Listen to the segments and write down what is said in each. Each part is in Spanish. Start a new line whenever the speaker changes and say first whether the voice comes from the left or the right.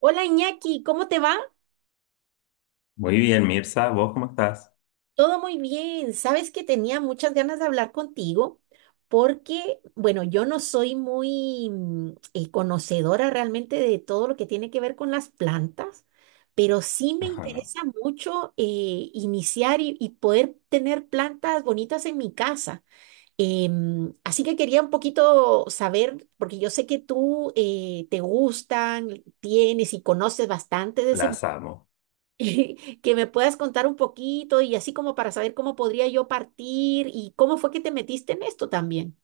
right: Hola Iñaki, ¿cómo te va?
left: Muy bien, Mirza, ¿vos cómo estás?
right: Todo muy bien. Sabes que tenía muchas ganas de hablar contigo porque, bueno, yo no soy muy conocedora realmente de todo lo que tiene que ver con las plantas, pero sí me
left: Ajá,
right: interesa mucho iniciar y poder tener plantas bonitas en mi casa. Así que quería un poquito saber, porque yo sé que tú te gustan, tienes y conoces bastante de ese
left: las amo.
right: que me puedas contar un poquito y así como para saber cómo podría yo partir y cómo fue que te metiste en esto también.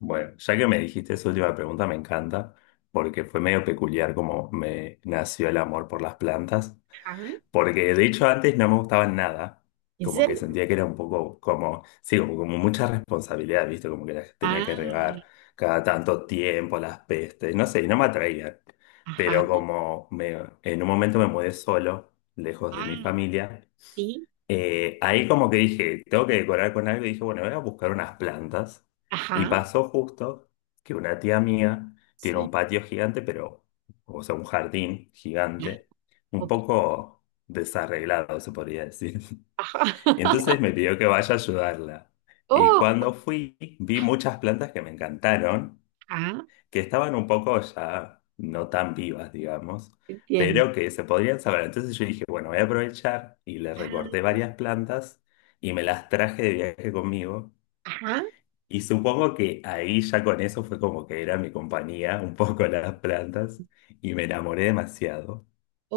left: Bueno, ya que me dijiste esa última pregunta, me encanta, porque fue medio peculiar como me nació el amor por las plantas,
right: Ajá.
left: porque de hecho antes no me gustaban nada,
right: ¿En
left: como que
right: serio?
left: sentía que era un poco como, sí, como, como mucha responsabilidad, ¿viste? Como que las tenía que
right: Ah,
left: regar cada tanto tiempo, las pestes, no sé, y no me atraían.
right: ajá,
left: Pero en un momento me mudé solo, lejos de mi
right: ah,
left: familia.
right: sí,
left: Ahí como que dije, tengo que decorar con algo y dije, bueno, voy a buscar unas plantas. Y
right: ajá,
left: pasó justo que una tía mía tiene
right: sí,
left: un patio gigante, pero, o sea, un jardín
right: ya,
left: gigante, un
right: ok,
left: poco desarreglado, se podría decir.
right: ajá.
left: Entonces me pidió que vaya a ayudarla. Y
right: Oh,
left: cuando fui, vi muchas plantas que me encantaron
right: ah,
left: que estaban un poco ya no tan vivas, digamos,
right: entiendo.
left: pero que se podrían saber. Entonces yo dije, bueno, voy a aprovechar y le
right: Ah,
left: recorté varias plantas y me las traje de viaje conmigo.
right: ajá,
left: Y supongo que ahí ya con eso fue como que era mi compañía, un poco las plantas, y me enamoré demasiado.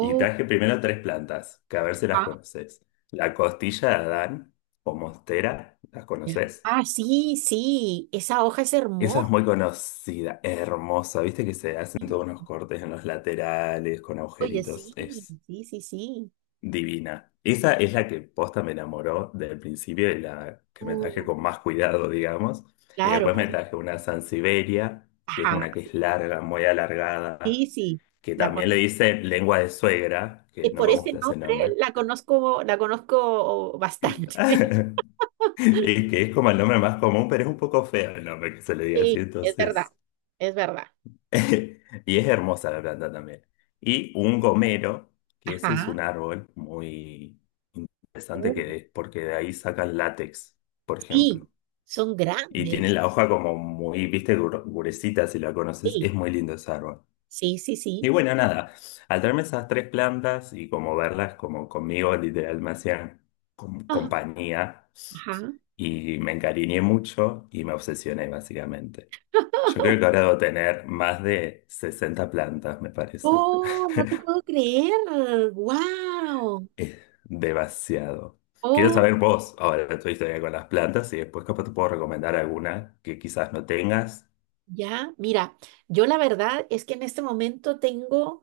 left: Y traje primero tres plantas, que a ver si las
right: ah,
left: conoces. La costilla de Adán o monstera, ¿las
right: ya.
left: conoces?
right: Ah, sí, sí, esa hoja es
left: Esa es
right: hermosa.
left: muy conocida, hermosa. Viste que se hacen
right: Sí,
left: todos unos cortes en los laterales con
right: oye,
left: agujeritos.
right: sí,
left: Es
right: sí, sí, sí.
left: divina. Esa es la que posta me enamoró del principio y la que me traje con
right: Uh,
left: más cuidado, digamos. Y
right: claro,
left: después me
right: sí,
left: traje una Sansevieria, que es
right: ajá,
left: una que es larga, muy
right: sí,
left: alargada,
right: sí,
left: que
right: la
left: también le
right: conozco.
left: dicen lengua de suegra,
right: Y
left: que no
right: por
left: me
right: ese
left: gusta ese
right: nombre
left: nombre.
right: la conozco bastante.
left: Y que es como el nombre más común, pero es un poco feo el nombre que se le diga así,
right: Sí, es verdad,
left: entonces.
right: es verdad.
left: Y es hermosa la planta también. Y un gomero, que ese es
right: Ajá.
left: un árbol muy interesante
right: Uh,
left: que es porque de ahí sacan látex, por
right: sí,
left: ejemplo.
right: son
left: Y tiene
right: grandes.
left: la hoja como muy, viste, gruesita, si la conoces, es
right: Sí,
left: muy lindo ese árbol.
right: sí, sí,
left: Y
right: sí.
left: bueno, nada, al traerme esas tres plantas y como verlas como conmigo, literal, me hacían
right: Ah,
left: compañía
right: ajá.
left: y me encariñé mucho y me obsesioné básicamente. Yo creo que ahora debo tener más de 60 plantas, me parece.
right: Oh, no te puedo creer. Wow.
left: Es demasiado. Quiero
right: Oh,
left: saber vos, ahora tu historia con las plantas y después capaz te puedo recomendar alguna que quizás no tengas.
right: ya. Mira, yo la verdad es que en este momento tengo,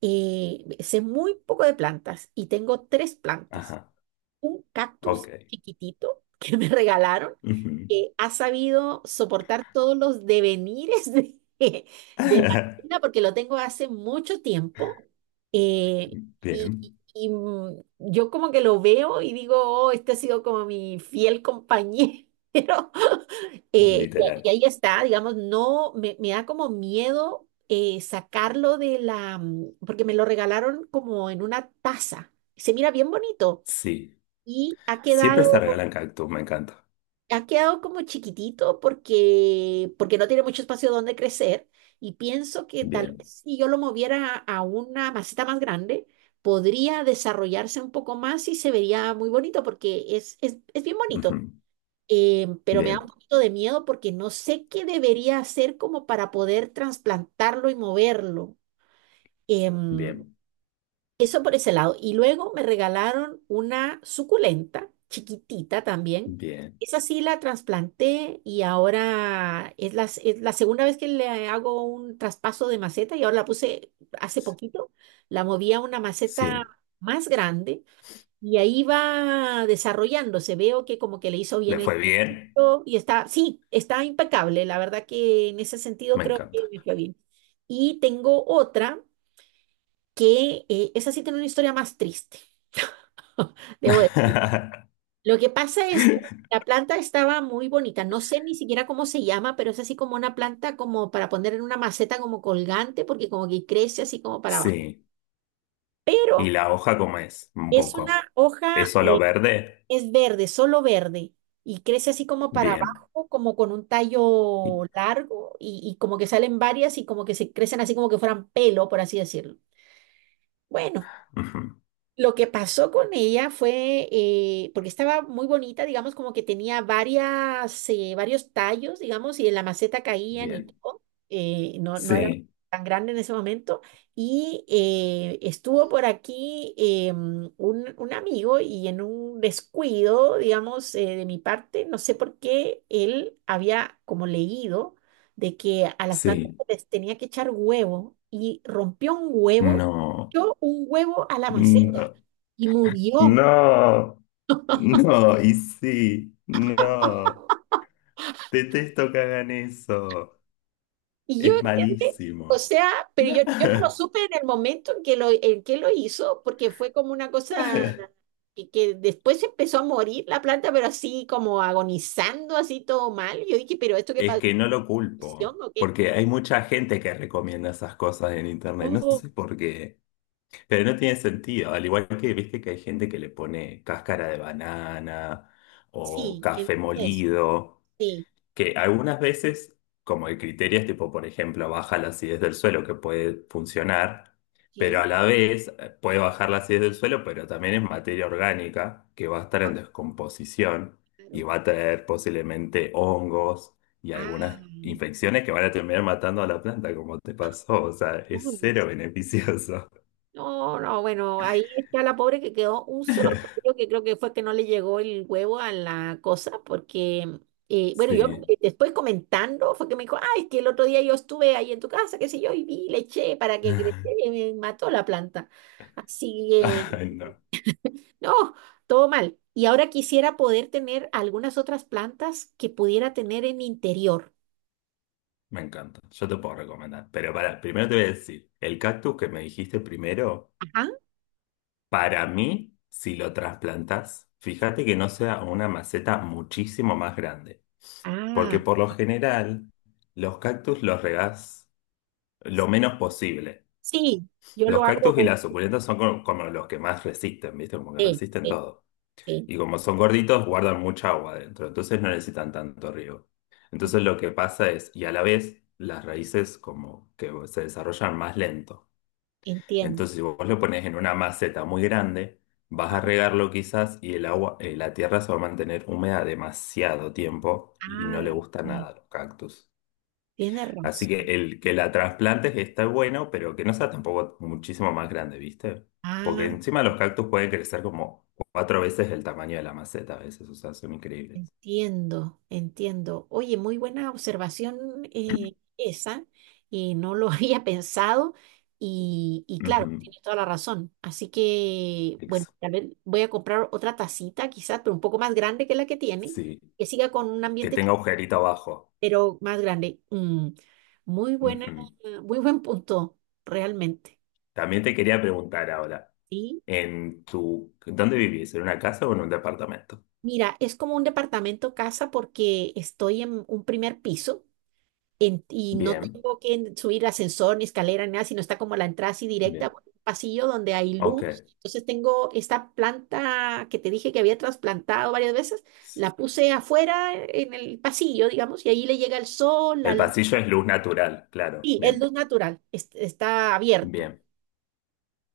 right: sé muy poco de plantas y tengo tres plantas.
left: Ajá,
right: Un
left: ok.
right: cactus chiquitito que me regalaron
left: Ujú.
right: que ha sabido soportar todos los devenires de, de la vida porque lo tengo hace mucho tiempo. eh, y, y-
left: Bien,
right: y, mm, yo como que lo veo y digo, "Oh, este ha sido como mi fiel compañero". Eh, y
left: literal.
right: ahí está, digamos, no, me da como miedo sacarlo de la, porque me lo regalaron como en una taza. Se mira bien bonito
left: Sí,
right: y ha
left: siempre se
right: quedado,
left: regalan cactus, me encanta.
right: ha quedado como chiquitito porque, porque no tiene mucho espacio donde crecer. Y pienso que tal vez
left: Bien,
right: si yo lo moviera a una maceta más grande, podría desarrollarse un poco más y se vería muy bonito porque es bien bonito.
left: ujú.
right: Pero me da un
left: Bien,
right: poquito de miedo porque no sé qué debería hacer como para poder trasplantarlo y moverlo. Em,
left: bien,
right: Eso por ese lado. Y luego me regalaron una suculenta, chiquitita también.
left: bien.
right: Esa sí la trasplanté y ahora es la segunda vez que le hago un traspaso de maceta y ahora la puse hace poquito. La moví a una maceta
left: Sí,
right: más grande y ahí va desarrollándose. Veo que como que le hizo
left: le
right: bien
left: fue
right: el
left: bien,
right: cuidado y está, sí, está impecable. La verdad que en ese sentido
left: me
right: creo que
left: encanta.
right: me fue bien. Y tengo otra que esa sí tiene una historia más triste. Debo de- Lo que pasa es que la planta estaba muy bonita. No sé ni siquiera cómo se llama, pero es así como una planta como para poner en una maceta como colgante, porque como que crece así como para abajo.
left: Sí, y
right: Pero
left: la hoja como es, un
right: es una
left: poco. ¿Es
right: hoja,
left: solo verde?
right: es verde, solo verde, y crece así como para
left: Bien.
right: abajo, como con un tallo largo, y como que salen varias y como que se crecen así como que fueran pelo, por así decirlo. Bueno.
left: Ujú.
right: Lo que pasó con ella fue, porque estaba muy bonita, digamos, como que tenía varios tallos, digamos, y en la maceta caían y
left: Bien.
right: todo. No era
left: Sí,
right: tan grande en ese momento. Y estuvo por aquí un amigo y en un descuido, digamos, de mi parte, no sé por qué él había como leído de que a las plantas
left: sí,
right: les tenía que echar huevo y rompió un huevo.
left: no,
right: Yo un huevo a la maceta
left: no,
right: y murió.
left: no, no, y sí, no. Detesto que hagan eso.
right: Y yo,
left: Es
right: ¿entiendes? O
left: malísimo.
right: sea, pero yo no lo supe en el momento en que lo hizo, porque fue como una cosa que después empezó a morir la planta, pero así como agonizando, así todo mal. Yo dije, pero esto qué
left: Es
right: pasó.
left: que no lo
right: ¿Infección
left: culpo,
right: o qué?
left: porque hay mucha gente que recomienda esas cosas en internet, no
right: Oh,
left: sé por qué, pero no tiene sentido, al igual que viste que hay gente que le pone cáscara de banana o
right: sí, he
left: café
right: visto eso.
left: molido.
right: Sí,
left: Que algunas veces, como el criterio es tipo, por ejemplo, baja la acidez del suelo, que puede funcionar, pero
right: ok.
left: a la vez puede bajar la acidez del suelo, pero también es materia orgánica que va a estar
right: Ah,
left: en descomposición y
right: claro.
left: va a traer posiblemente hongos y
right: Ah,
left: algunas infecciones que van a terminar matando a la planta, como te pasó. O sea, es
right: uy,
left: cero beneficioso.
right: no, no, bueno, ahí está la pobre que quedó un solo cabello que creo que fue que no le llegó el huevo a la cosa, porque, bueno, yo
left: Sí.
right: después comentando fue que me dijo, ay, es que el otro día yo estuve ahí en tu casa, qué sé yo, y vi, le eché para que creciera y me mató la planta. Así que,
left: Ay, no,
right: no, todo mal. Y ahora quisiera poder tener algunas otras plantas que pudiera tener en interior.
left: me encanta. Yo te puedo recomendar. Pero para, primero te voy a decir, el cactus que me dijiste primero.
right: Ajá.
left: Para mí, si lo trasplantas, fíjate que no sea una maceta muchísimo más grande, porque
right: Ah,
left: por lo general los cactus los regás lo menos posible.
right: sí, yo
left: Los
right: lo
left: cactus y
right: hago.
left: las suculentas son como, como los que más resisten, ¿viste? Como que
right: Sí,
left: resisten
right: sí,
left: todo.
right: sí,
left: Y como son gorditos, guardan mucha agua adentro, entonces no necesitan tanto riego. Entonces lo que pasa es, y a la vez, las raíces como que se desarrollan más lento.
right: entiendo.
left: Entonces, si vos lo pones en una maceta muy grande, vas a regarlo quizás y el agua, la tierra se va a mantener húmeda demasiado tiempo y no le
right: Ah,
left: gusta nada a los cactus.
right: tiene razón.
left: Así que el que la trasplantes está bueno, pero que no sea tampoco muchísimo más grande, ¿viste? Porque
right: Ah,
left: encima los cactus pueden crecer como cuatro veces el tamaño de la maceta a veces, o sea, son increíbles.
right: entiendo, entiendo. Oye, muy buena observación esa, y no lo había pensado, y claro,
left: Ujú,
right: tienes toda la razón. Así que, bueno,
left: ex-
right: tal vez voy a comprar otra tacita, quizás, pero un poco más grande que la que tiene,
left: sí,
right: que siga con un
left: que
right: ambiente,
left: tenga agujerito abajo.
right: pero más grande. Muy buena,
left: Ujú.
right: muy buen punto, realmente.
left: También te quería preguntar ahora.
right: Sí.
left: En tu, ¿dónde vivís? ¿En una casa o en un departamento?
right: Mira, es como un departamento casa porque estoy en un primer piso y no
left: Bien,
right: tengo que subir ascensor ni escalera ni nada, sino está como la entrada así directa,
left: bien,
right: por un pasillo donde hay luz.
left: ok.
right: Entonces tengo esta planta que te dije que había trasplantado varias veces, la puse afuera en el pasillo, digamos, y ahí le llega el sol, la
left: El
right: luz.
left: pasillo es luz natural, claro,
right: Sí, es luz
left: bien,
right: natural, está abierto.
left: bien,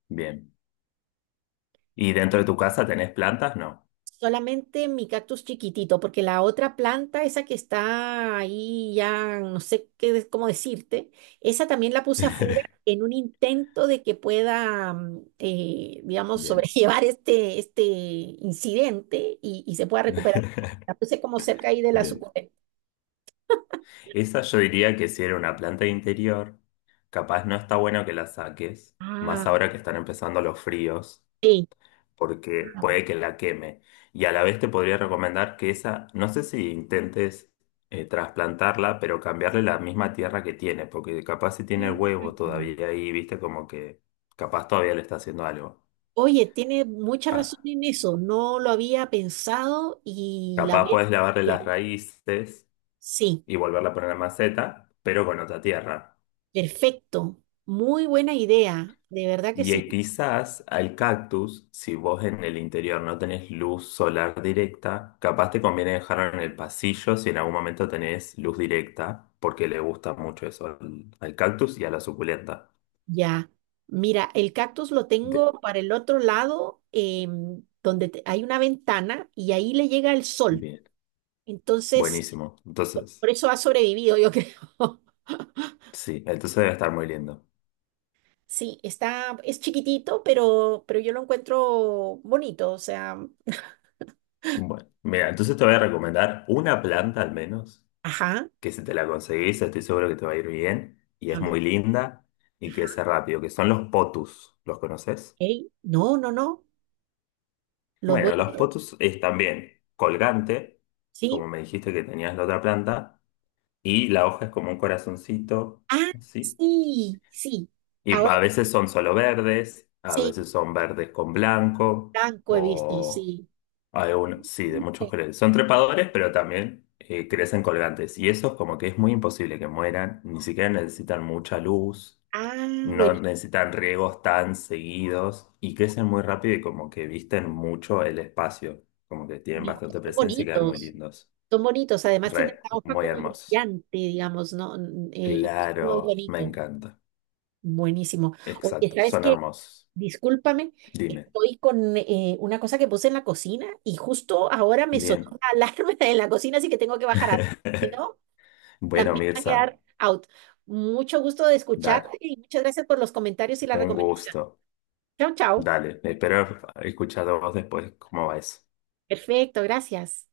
left: bien. ¿Y dentro de tu casa tenés plantas? No.
right: Solamente mi cactus chiquitito, porque la otra planta, esa que está ahí ya, no sé qué, cómo decirte, esa también la puse afuera en un intento de que pueda, digamos,
left: Bien,
right: sobrellevar este incidente y se pueda recuperar. La puse como cerca ahí de la
left: bien.
right: suculenta.
left: Esa yo diría que si era una planta de interior, capaz no está bueno que la saques, más
right: Ah,
left: ahora que están empezando los fríos.
right: sí.
left: Porque puede
right: Ah.
left: que la queme. Y a la vez te podría recomendar que esa, no sé si intentes trasplantarla, pero cambiarle la misma tierra que tiene, porque capaz si tiene el huevo todavía ahí, viste, como que capaz todavía le está haciendo algo.
right: Oye, tiene mucha razón
left: Ah,
right: en eso, no lo había pensado y la
left: capaz
right: voy
left: puedes
right: a...
left: lavarle las raíces
right: Sí.
left: y volverla a poner en la maceta, pero con otra tierra.
right: Perfecto, muy buena idea, de verdad que
left: Y
right: sí.
left: quizás al cactus, si vos en el interior no tenés luz solar directa, capaz te conviene dejarlo en el pasillo si en algún momento tenés luz directa, porque le gusta mucho eso al, al cactus y a la suculenta.
right: Ya, mira, el cactus lo
left: De-
right: tengo para el otro lado, donde hay una ventana y ahí le llega el sol.
left: bien,
right: Entonces,
left: buenísimo. Entonces,
right: por eso ha sobrevivido, yo creo.
left: sí, entonces debe estar muy lindo.
right: Sí, está, es chiquitito, pero yo lo encuentro bonito, o sea,
left: Bueno, mira, entonces te voy a recomendar una planta al menos,
right: ajá,
left: que si te la conseguís, estoy seguro que te va a ir bien, y
right: a
left: es
right: ver,
left: muy linda y crece rápido, que son los potus. ¿Los conoces?
right: ey, no, no, no, los voy
left: Bueno, los
right: a,
left: potus es también colgante,
right: sí.
left: como me dijiste que tenías la otra planta, y la hoja es como un corazoncito,
right: Ah,
left: así.
right: sí, sí,
left: Y
right: ahora
left: a veces son solo verdes, a
right: sí,
left: veces son verdes con blanco,
right: blanco he visto,
left: o
right: sí.
left: hay uno, sí, de
right: Mire.
left: muchos colores. Son trepadores, pero también crecen colgantes. Y eso es como que es muy imposible que mueran, ni siquiera necesitan mucha luz,
right: Ah,
left: no
right: buenísimo.
left: necesitan riegos tan seguidos y crecen muy rápido y como que visten mucho el espacio, como que tienen bastante
right: Son
left: presencia y quedan muy
right: bonitos.
left: lindos.
right: Son bonitos. Además tienen
left: Re,
right: la hoja
left: muy
right: como
left: hermosos.
right: brillante, digamos, ¿no? Y eso es muy
left: Claro, me
right: bonito.
left: encanta.
right: Buenísimo. Oye,
left: Exacto,
right: ¿sabes
left: son
right: qué?
left: hermosos.
right: Discúlpame,
left: Dime.
right: estoy con una cosa que puse en la cocina y justo ahora me sonó
left: Bien.
right: la alarma en la cocina, así que tengo que bajar a ver. Si no,
left: Bueno,
right: también va a
left: Mirza,
right: quedar out. Mucho gusto de escucharte
left: dale,
right: y muchas gracias por los comentarios y la
left: un
right: recomendación.
left: gusto.
right: Chao, chao.
left: Dale, espero escuchar de vos después cómo va eso.
right: Perfecto, gracias.